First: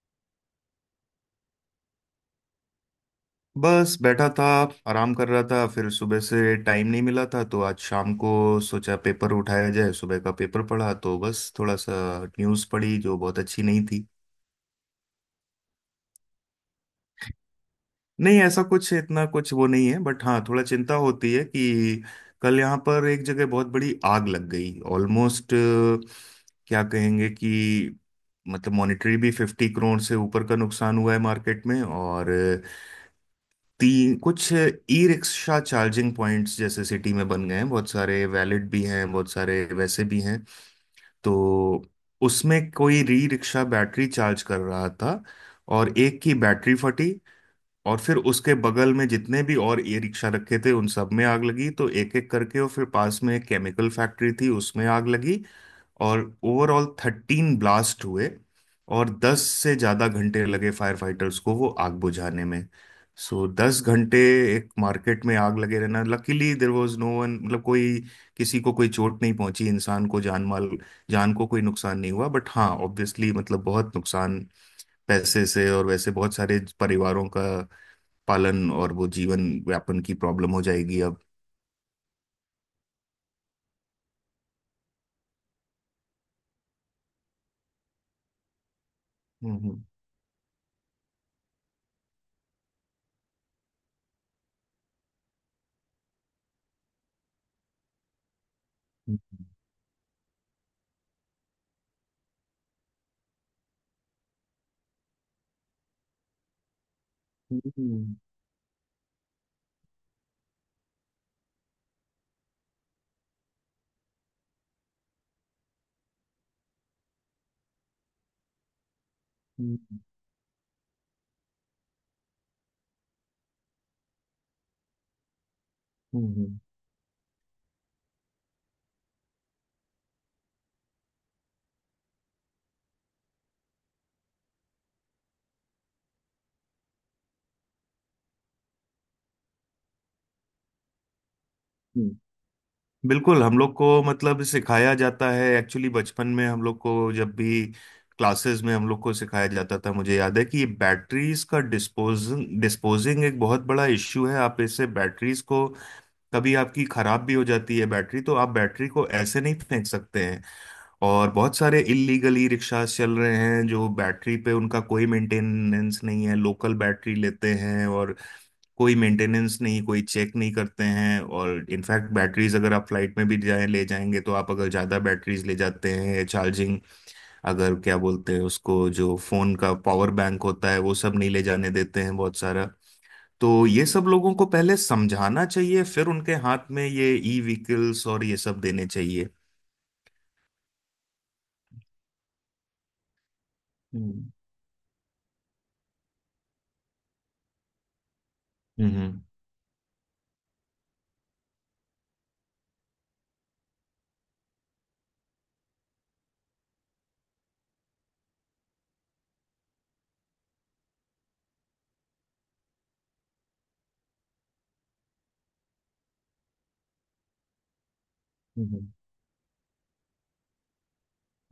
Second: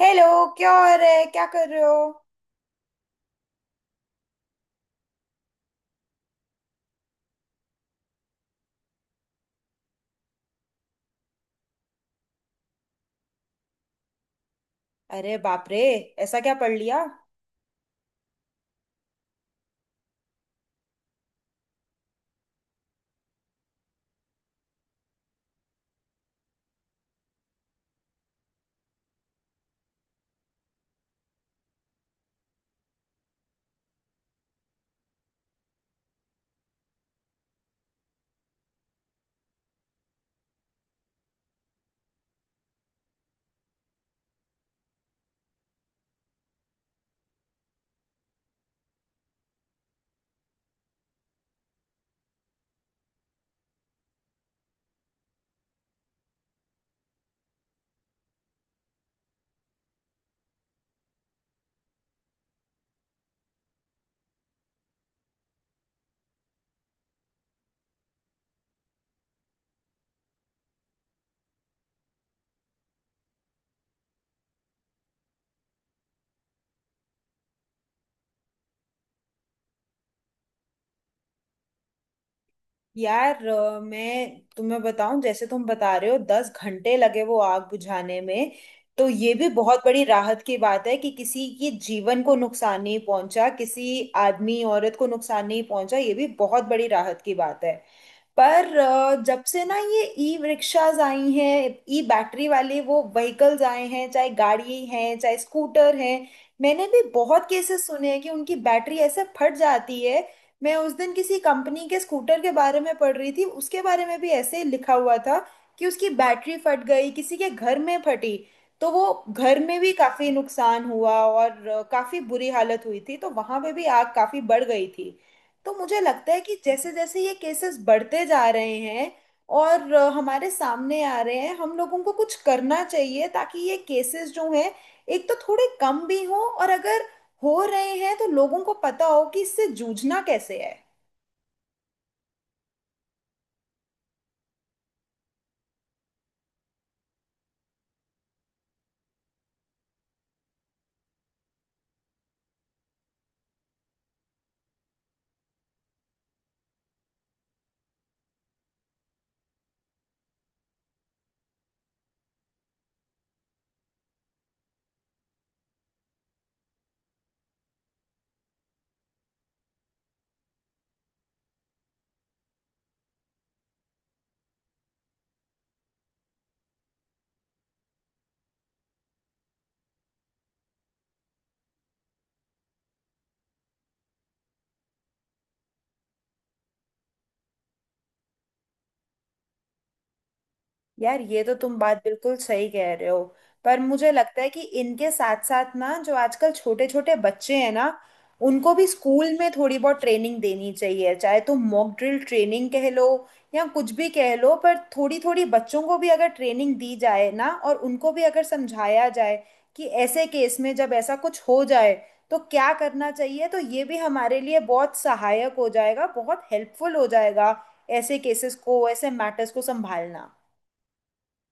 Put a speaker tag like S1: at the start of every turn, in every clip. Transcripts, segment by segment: S1: Hello. क्या हो रहा है, क्या कर रहे हो?
S2: बस बैठा था। आराम कर रहा था, फिर सुबह से टाइम नहीं मिला था तो आज शाम को सोचा पेपर उठाया जाए। सुबह का पेपर पढ़ा तो बस थोड़ा सा न्यूज़ पढ़ी जो बहुत अच्छी नहीं थी।
S1: अरे बाप रे, ऐसा क्या पढ़ लिया?
S2: नहीं, ऐसा कुछ इतना कुछ वो नहीं है, बट हाँ, थोड़ा चिंता होती है कि कल यहाँ पर एक जगह बहुत बड़ी आग लग गई। ऑलमोस्ट क्या कहेंगे कि मतलब मॉनेटरी भी 50 करोड़ से ऊपर का नुकसान हुआ है मार्केट में। और तीन कुछ ई रिक्शा चार्जिंग पॉइंट्स जैसे सिटी में बन गए हैं। बहुत सारे वैलिड भी हैं, बहुत सारे वैसे भी हैं। तो उसमें कोई ई रिक्शा बैटरी चार्ज कर रहा था, और एक की बैटरी फटी। और फिर उसके बगल में जितने भी और ई रिक्शा रखे थे उन सब में आग लगी, तो एक एक करके, और फिर पास में एक केमिकल फैक्ट्री थी उसमें आग लगी। और ओवरऑल 13 ब्लास्ट हुए। और 10 से ज्यादा घंटे लगे फायर फाइटर्स को वो आग बुझाने में। सो 10 घंटे एक मार्केट में आग लगे रहना। Luckily there was no one, मतलब कोई, किसी को कोई चोट नहीं पहुंची, इंसान को जान माल, जान को कोई नुकसान नहीं हुआ। बट हाँ, ऑब्वियसली मतलब बहुत नुकसान पैसे से, और वैसे बहुत सारे परिवारों का पालन और वो जीवन यापन की प्रॉब्लम हो जाएगी अब।
S1: यार, मैं तुम्हें बताऊं, जैसे तुम बता रहे हो 10 घंटे लगे वो आग बुझाने में, तो ये भी
S2: हम्म।
S1: बहुत बड़ी राहत की बात है कि किसी के जीवन को नुकसान नहीं पहुंचा, किसी आदमी औरत को नुकसान नहीं पहुंचा, ये भी बहुत बड़ी राहत की बात है। पर जब
S2: हम्म।
S1: से ना ये ई रिक्शाज आई हैं, ई बैटरी वाले वो व्हीकल्स आए हैं, चाहे गाड़ी हैं चाहे स्कूटर हैं, मैंने भी बहुत केसेस सुने
S2: हम्म।
S1: हैं कि उनकी बैटरी ऐसे फट जाती है। मैं उस दिन किसी कंपनी के स्कूटर के बारे में पढ़ रही थी, उसके बारे में भी ऐसे ही लिखा हुआ था कि उसकी बैटरी फट गई, किसी के घर में फटी, तो वो घर
S2: हम्म।
S1: में भी
S2: हम्म।
S1: काफी नुकसान हुआ और काफी बुरी हालत हुई थी, तो वहां पे भी आग काफी बढ़ गई थी। तो मुझे
S2: हम्म।
S1: लगता है कि जैसे जैसे ये केसेस बढ़ते जा रहे हैं और हमारे सामने आ रहे हैं, हम लोगों को कुछ करना चाहिए ताकि ये केसेस जो हैं, एक तो थोड़े कम भी हों, और अगर हो रहे हैं तो लोगों को पता हो कि इससे जूझना कैसे है।
S2: हम्म। बिल्कुल, हम लोग को मतलब सिखाया जाता है एक्चुअली। बचपन में हम लोग को जब भी क्लासेस में हम लोग को सिखाया जाता था, मुझे याद है, कि ये बैटरीज का डिस्पोजिंग एक बहुत बड़ा इश्यू है। आप इससे बैटरीज को, कभी आपकी खराब भी हो जाती है बैटरी, तो आप बैटरी को ऐसे नहीं फेंक सकते हैं। और बहुत सारे इलीगली रिक्शा चल रहे हैं जो बैटरी पे, उनका कोई मेंटेनेंस नहीं है, लोकल बैटरी लेते हैं और कोई मेंटेनेंस नहीं, कोई चेक नहीं करते हैं। और इनफैक्ट बैटरीज, अगर आप फ्लाइट में भी जाएं, ले जाएंगे तो आप, अगर ज़्यादा बैटरीज ले जाते हैं चार्जिंग, अगर क्या बोलते हैं उसको, जो फ़ोन का पावर बैंक होता है, वो सब नहीं ले जाने देते हैं बहुत सारा। तो ये सब लोगों को पहले समझाना चाहिए, फिर उनके हाथ में ये ई व्हीकल्स और ये सब देने चाहिए।
S1: यार, ये तो तुम बात बिल्कुल सही कह रहे हो। पर मुझे
S2: हम्म।
S1: लगता है कि इनके साथ साथ ना जो आजकल छोटे छोटे बच्चे हैं ना, उनको भी
S2: हम्म।
S1: स्कूल में थोड़ी बहुत ट्रेनिंग देनी चाहिए, चाहे तो मॉक ड्रिल ट्रेनिंग कह लो या कुछ भी कह लो, पर थोड़ी थोड़ी बच्चों को भी अगर ट्रेनिंग दी जाए ना, और उनको भी अगर समझाया जाए कि ऐसे केस में जब ऐसा कुछ हो जाए तो क्या करना चाहिए, तो ये भी हमारे लिए बहुत सहायक हो जाएगा, बहुत हेल्पफुल हो जाएगा ऐसे केसेस
S2: हम्म।
S1: को ऐसे मैटर्स को संभालना।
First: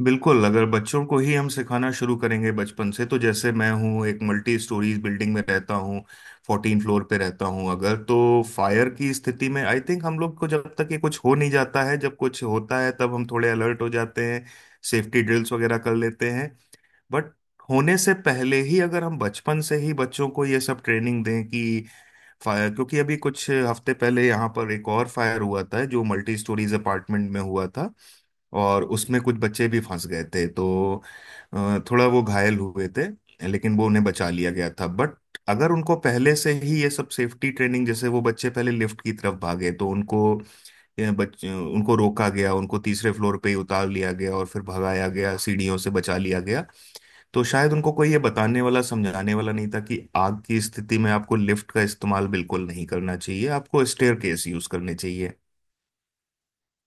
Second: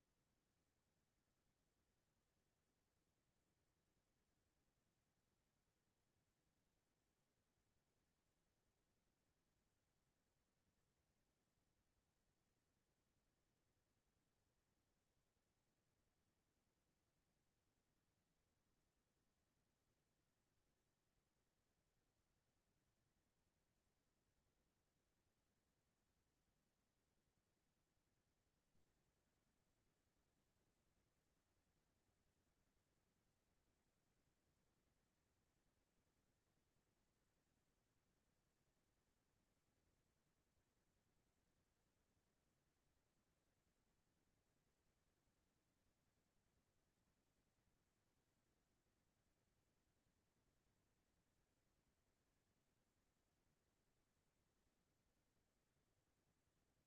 S2: बिल्कुल, अगर बच्चों को ही हम सिखाना शुरू करेंगे बचपन से, तो जैसे मैं हूँ, एक मल्टी स्टोरीज बिल्डिंग में रहता हूँ, 14 फ्लोर पे रहता हूँ, अगर तो फायर की स्थिति में, आई थिंक हम लोग को, जब तक ये कुछ हो नहीं जाता है, जब कुछ होता है तब हम थोड़े अलर्ट हो जाते हैं, सेफ्टी ड्रिल्स वगैरह कर लेते हैं। बट होने से पहले ही अगर हम बचपन से ही बच्चों को ये सब ट्रेनिंग दें कि फायर, क्योंकि अभी कुछ हफ्ते पहले यहाँ पर एक और फायर हुआ था जो मल्टी स्टोरीज अपार्टमेंट में हुआ था, और उसमें कुछ बच्चे भी फंस गए थे, तो थोड़ा वो घायल हुए थे, लेकिन वो उन्हें बचा लिया गया था। बट अगर उनको पहले से ही ये सब सेफ्टी ट्रेनिंग, जैसे वो बच्चे पहले लिफ्ट की तरफ भागे, तो उनको उनको रोका गया, उनको तीसरे फ्लोर पे ही उतार लिया गया और फिर भगाया गया सीढ़ियों से, बचा लिया गया। तो शायद उनको कोई ये बताने वाला समझाने वाला नहीं था कि आग की स्थिति में आपको लिफ्ट का इस्तेमाल बिल्कुल नहीं करना चाहिए, आपको स्टेयर केस यूज करने चाहिए।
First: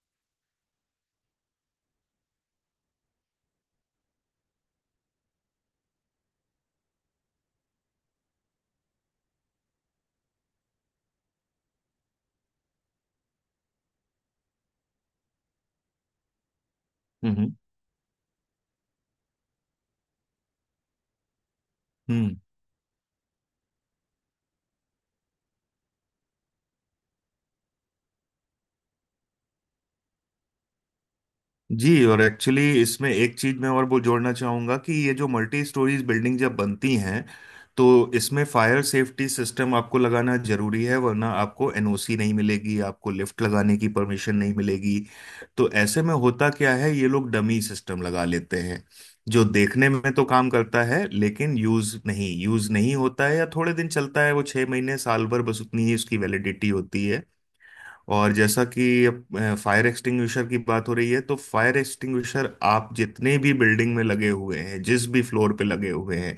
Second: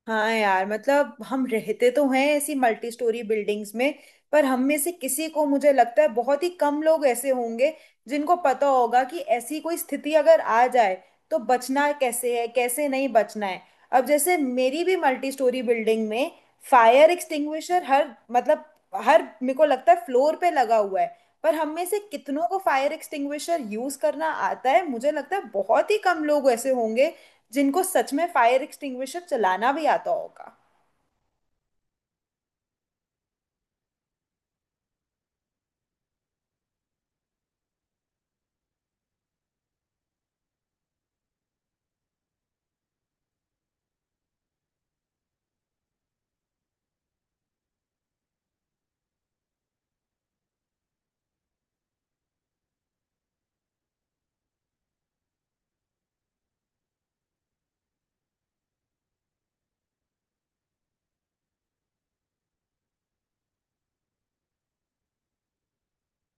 S1: हाँ यार, मतलब हम रहते तो हैं ऐसी मल्टी स्टोरी बिल्डिंग्स में, पर हम में से किसी को, मुझे लगता है बहुत ही कम लोग ऐसे होंगे जिनको पता होगा कि ऐसी कोई स्थिति अगर आ जाए तो बचना कैसे है, कैसे नहीं बचना है। अब जैसे मेरी भी मल्टी स्टोरी बिल्डिंग में फायर
S2: हम्म।
S1: एक्सटिंग्विशर हर मतलब हर, मेरे को लगता है, फ्लोर पे लगा हुआ है। पर हम में से
S2: हम्म।
S1: कितनों को फायर एक्सटिंग्विशर यूज करना आता है? मुझे लगता है बहुत ही कम लोग ऐसे होंगे जिनको सच में फायर एक्सटिंग्विशर चलाना भी आता होगा।
S2: जी, और एक्चुअली इसमें एक चीज मैं और वो जोड़ना चाहूंगा कि ये जो मल्टी स्टोरीज बिल्डिंग जब बनती हैं, तो इसमें फायर सेफ्टी सिस्टम आपको लगाना जरूरी है, वरना आपको एनओसी नहीं मिलेगी, आपको लिफ्ट लगाने की परमिशन नहीं मिलेगी। तो ऐसे में होता क्या है, ये लोग डमी सिस्टम लगा लेते हैं, जो देखने में तो काम करता है लेकिन यूज नहीं होता है, या थोड़े दिन चलता है, वो 6 महीने साल भर, बस उतनी ही उसकी वैलिडिटी होती है। और जैसा कि फायर एक्सटिंग्विशर की बात हो रही है, तो फायर एक्सटिंग्विशर आप जितने भी बिल्डिंग में लगे हुए हैं, जिस भी फ्लोर पे लगे हुए हैं,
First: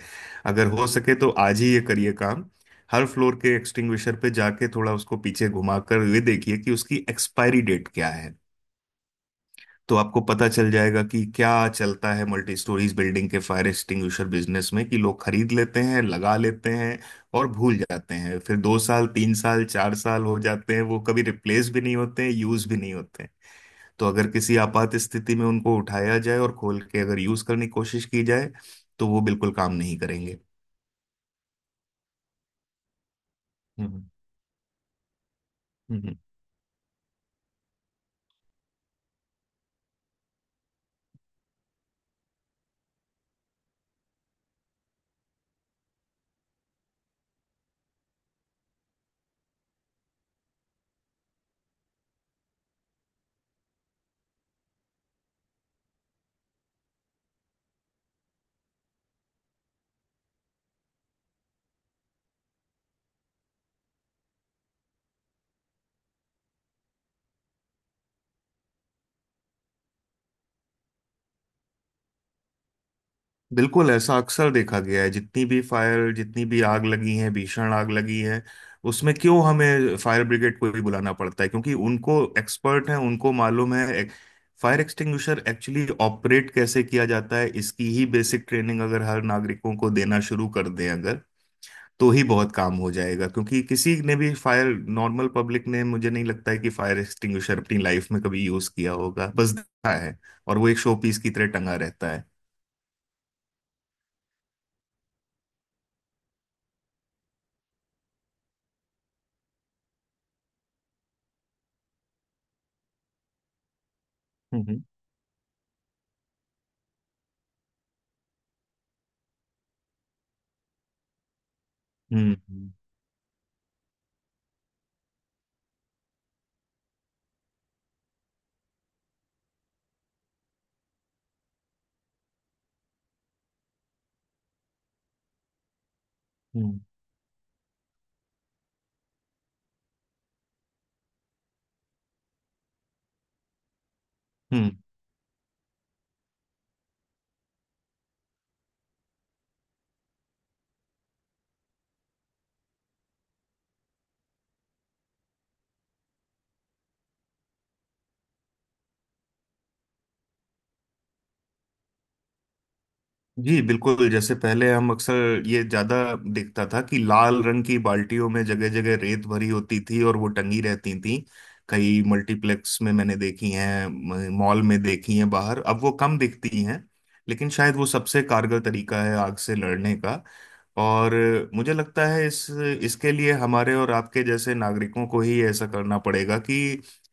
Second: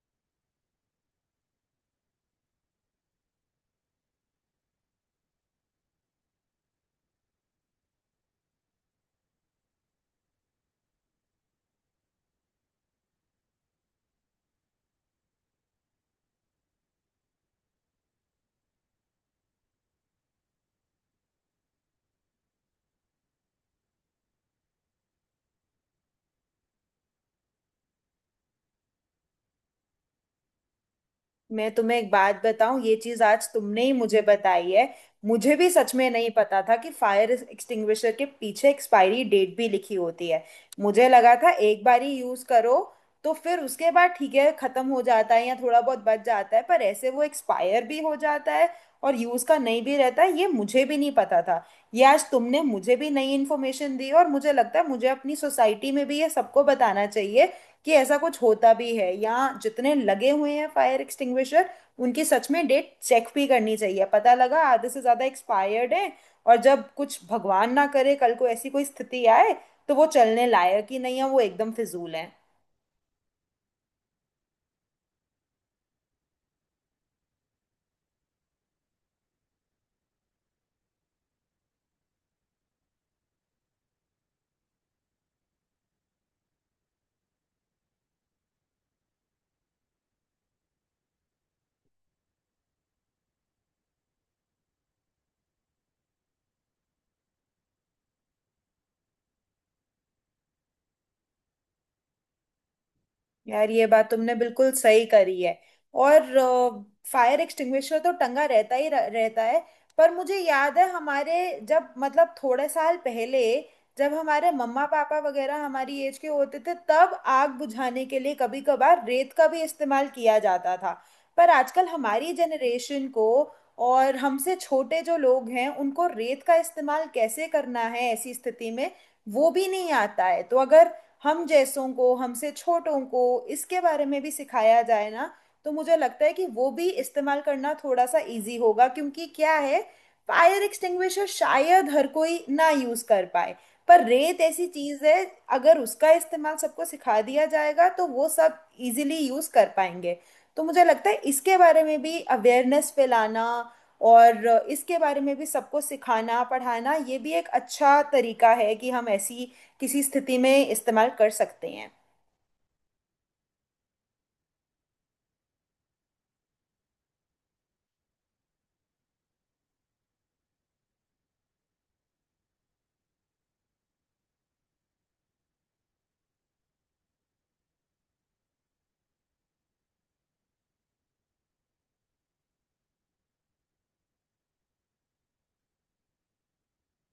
S2: अगर हो सके तो आज ही ये करिए काम, हर फ्लोर के एक्सटिंग्विशर पे जाके थोड़ा उसको पीछे घुमाकर ये देखिए कि उसकी एक्सपायरी डेट क्या है। तो आपको पता चल जाएगा कि क्या चलता है मल्टी स्टोरीज बिल्डिंग के फायर एक्सटिंग्विशर बिजनेस में, कि लोग खरीद लेते हैं, लगा लेते हैं और भूल जाते हैं, फिर 2 साल 3 साल 4 साल हो जाते हैं, वो कभी रिप्लेस भी नहीं होते हैं, यूज भी नहीं होते हैं। तो अगर किसी आपात स्थिति में उनको उठाया जाए और खोल के अगर यूज करने की कोशिश की जाए, तो वो बिल्कुल काम नहीं करेंगे।
S1: मैं तुम्हें एक बात बताऊं, ये चीज आज तुमने ही
S2: हम्म।
S1: मुझे बताई है। मुझे भी सच में
S2: हम्म।
S1: नहीं पता था कि फायर एक्सटिंग्विशर के पीछे एक्सपायरी डेट भी लिखी होती है। मुझे लगा था एक बार ही यूज करो तो फिर उसके बाद ठीक है, खत्म हो जाता है या थोड़ा बहुत बच जाता है, पर ऐसे वो एक्सपायर भी हो जाता है और यूज का नहीं भी रहता है, ये मुझे भी नहीं पता था। ये आज तुमने मुझे भी नई इन्फॉर्मेशन दी, और मुझे लगता है मुझे अपनी सोसाइटी में भी ये सबको बताना चाहिए कि ऐसा कुछ होता भी है, या जितने लगे हुए हैं फायर एक्सटिंग्विशर, उनकी सच में डेट चेक भी करनी चाहिए। पता लगा आधे से ज़्यादा एक्सपायर्ड है, और जब कुछ भगवान ना करे कल को ऐसी कोई स्थिति आए, तो वो चलने लायक ही नहीं है, वो एकदम फिजूल है।
S2: बिल्कुल, ऐसा अक्सर देखा गया है जितनी भी फायर, जितनी भी आग लगी है, भीषण आग लगी है, उसमें क्यों हमें फायर ब्रिगेड को भी बुलाना पड़ता है, क्योंकि उनको, एक्सपर्ट हैं, उनको मालूम है फायर एक्सटिंग्विशर एक्चुअली ऑपरेट कैसे किया जाता है। इसकी ही बेसिक ट्रेनिंग अगर हर नागरिकों को देना शुरू कर दें, अगर, तो ही बहुत काम हो जाएगा। क्योंकि किसी ने भी फायर, नॉर्मल पब्लिक ने, मुझे नहीं लगता है कि फायर एक्सटिंग्विशर अपनी लाइफ में कभी यूज किया होगा, बस देखा है, और वो एक शो पीस की तरह टंगा रहता है।
S1: यार, ये बात तुमने बिल्कुल सही करी है। और फायर एक्सटिंग्विशर तो टंगा रहता ही रहता है, पर मुझे याद है हमारे जब मतलब थोड़े साल पहले, जब हमारे
S2: हम्म।
S1: मम्मा पापा वगैरह हमारी एज के होते थे, तब आग बुझाने के लिए कभी कभार रेत का भी इस्तेमाल किया जाता था। पर आजकल
S2: हम्म।
S1: हमारी
S2: हम्म।
S1: जनरेशन को और हमसे छोटे जो लोग हैं, उनको रेत का इस्तेमाल कैसे करना है ऐसी स्थिति में, वो भी नहीं आता है। तो अगर हम जैसों को, हमसे छोटों को, इसके बारे में भी सिखाया जाए ना, तो मुझे लगता है कि वो
S2: हम्म।
S1: भी इस्तेमाल करना थोड़ा सा इजी होगा। क्योंकि क्या है, फायर एक्सटिंग्विशर शायद हर कोई ना यूज कर पाए, पर रेत ऐसी
S2: हम्म।
S1: चीज है, अगर उसका इस्तेमाल सबको सिखा दिया जाएगा तो वो सब इजीली यूज कर पाएंगे। तो मुझे लगता है इसके बारे में भी अवेयरनेस फैलाना, और इसके बारे में भी सबको सिखाना पढ़ाना, ये भी एक अच्छा तरीका है कि हम ऐसी किसी स्थिति में इस्तेमाल कर सकते हैं।
S2: जी बिल्कुल, जैसे पहले हम अक्सर ये ज्यादा देखता था कि लाल रंग की बाल्टियों में जगह जगह रेत भरी होती थी, और वो टंगी रहती थी। कई मल्टीप्लेक्स में मैंने देखी हैं, मॉल में देखी हैं बाहर, अब वो कम दिखती हैं। लेकिन शायद वो सबसे कारगर तरीका है आग से लड़ने का। और मुझे लगता है इस इसके लिए हमारे और आपके जैसे नागरिकों को ही ऐसा करना पड़ेगा, कि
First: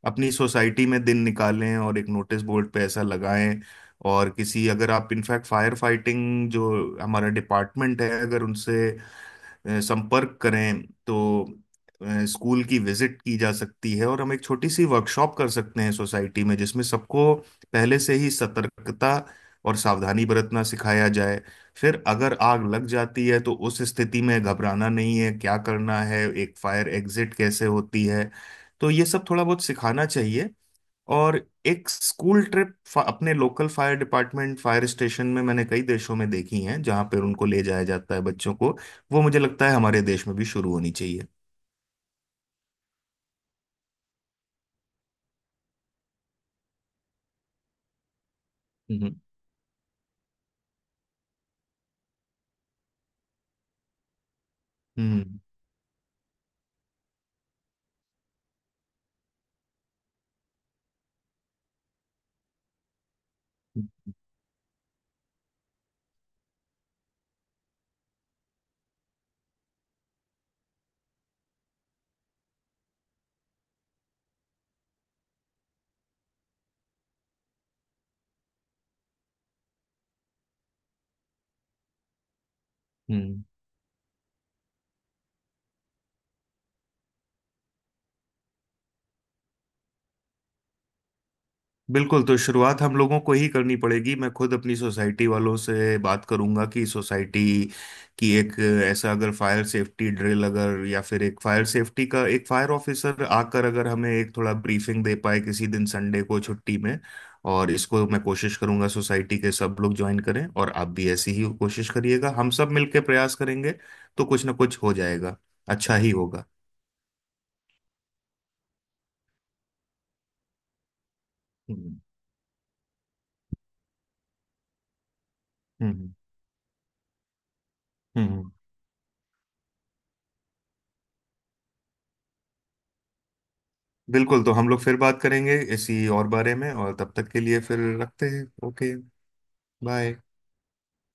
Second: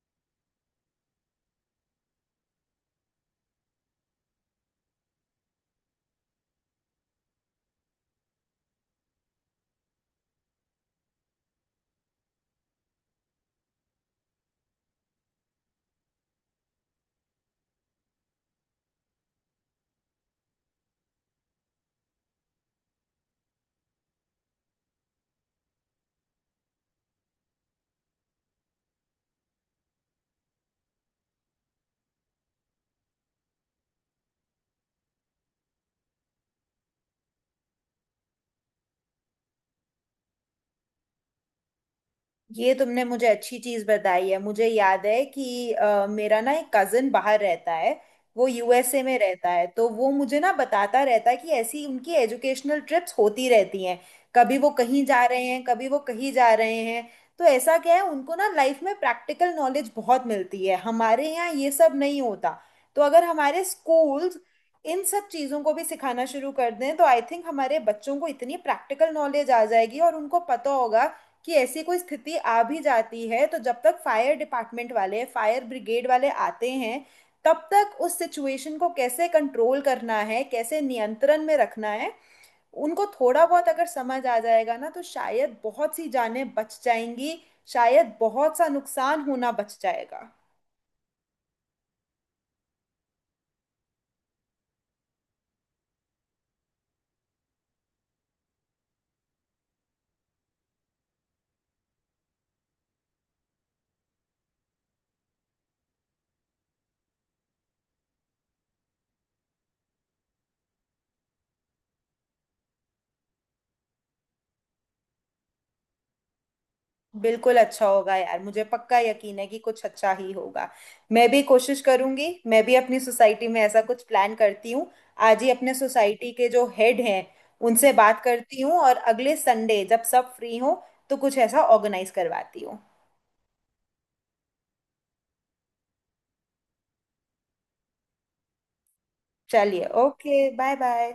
S2: अपनी सोसाइटी में दिन निकालें और एक नोटिस बोर्ड पे ऐसा लगाएं, और किसी, अगर आप इनफैक्ट फायर फाइटिंग जो हमारा डिपार्टमेंट है, अगर उनसे संपर्क करें, तो स्कूल की विजिट की जा सकती है, और हम एक छोटी सी वर्कशॉप कर सकते हैं सोसाइटी में, जिसमें सबको पहले से ही सतर्कता और सावधानी बरतना सिखाया जाए। फिर अगर आग लग जाती है, तो उस स्थिति में घबराना नहीं है, क्या करना है, एक फायर एग्जिट कैसे होती है, तो ये सब थोड़ा बहुत सिखाना चाहिए। और एक स्कूल ट्रिप अपने local fire department, fire station में, मैंने कई देशों में देखी हैं, जहां पर उनको ले जाया जाता है, बच्चों को। वो मुझे लगता है हमारे देश में भी शुरू होनी चाहिए।
S1: ये तुमने मुझे अच्छी चीज बताई है। मुझे याद है कि मेरा ना एक कजिन बाहर रहता है, वो USA
S2: हम्म।
S1: में रहता है, तो वो मुझे ना बताता रहता है कि ऐसी उनकी एजुकेशनल ट्रिप्स होती रहती हैं। कभी वो कहीं जा
S2: हम्म।
S1: रहे हैं, कभी वो कहीं जा रहे हैं। तो ऐसा क्या है, उनको ना लाइफ में प्रैक्टिकल नॉलेज बहुत मिलती है, हमारे यहाँ ये सब नहीं होता। तो अगर हमारे स्कूल्स इन सब चीज़ों को भी सिखाना शुरू कर दें, तो आई थिंक हमारे बच्चों को इतनी प्रैक्टिकल नॉलेज आ जाएगी, और उनको पता होगा कि ऐसी कोई स्थिति आ भी जाती है, तो जब तक फायर डिपार्टमेंट वाले फायर ब्रिगेड वाले आते हैं, तब तक उस सिचुएशन को कैसे कंट्रोल करना है, कैसे नियंत्रण में रखना है, उनको
S2: हम्म।
S1: थोड़ा बहुत अगर समझ आ जाएगा ना, तो शायद बहुत सी जानें बच जाएंगी, शायद बहुत सा नुकसान होना बच जाएगा।
S2: बिल्कुल, तो शुरुआत हम लोगों को ही करनी पड़ेगी। मैं खुद अपनी सोसाइटी वालों से बात करूंगा कि सोसाइटी की एक, ऐसा अगर फायर सेफ्टी ड्रिल, अगर, या फिर एक फायर सेफ्टी का एक फायर ऑफिसर आकर अगर हमें एक थोड़ा ब्रीफिंग दे पाए, किसी दिन संडे को छुट्टी में, और इसको मैं कोशिश करूंगा सोसाइटी के सब लोग ज्वाइन करें, और आप भी ऐसी ही कोशिश करिएगा, हम सब मिलकर प्रयास करेंगे, तो कुछ ना कुछ हो जाएगा, अच्छा ही होगा।
S1: बिल्कुल अच्छा होगा यार, मुझे पक्का यकीन है कि कुछ अच्छा ही होगा। मैं भी कोशिश
S2: हम्म।
S1: करूंगी, मैं भी अपनी सोसाइटी में ऐसा कुछ प्लान करती हूँ। आज ही अपने
S2: हम्म।
S1: सोसाइटी के जो हेड हैं, उनसे बात
S2: हम्म।
S1: करती हूँ, और अगले संडे जब सब फ्री हो, तो कुछ ऐसा ऑर्गेनाइज करवाती हूँ।
S2: बिल्कुल, तो हम लोग फिर बात करेंगे इसी और बारे में, और तब तक के लिए फिर रखते हैं, ओके।
S1: चलिए,
S2: बाय।
S1: Okay, bye bye.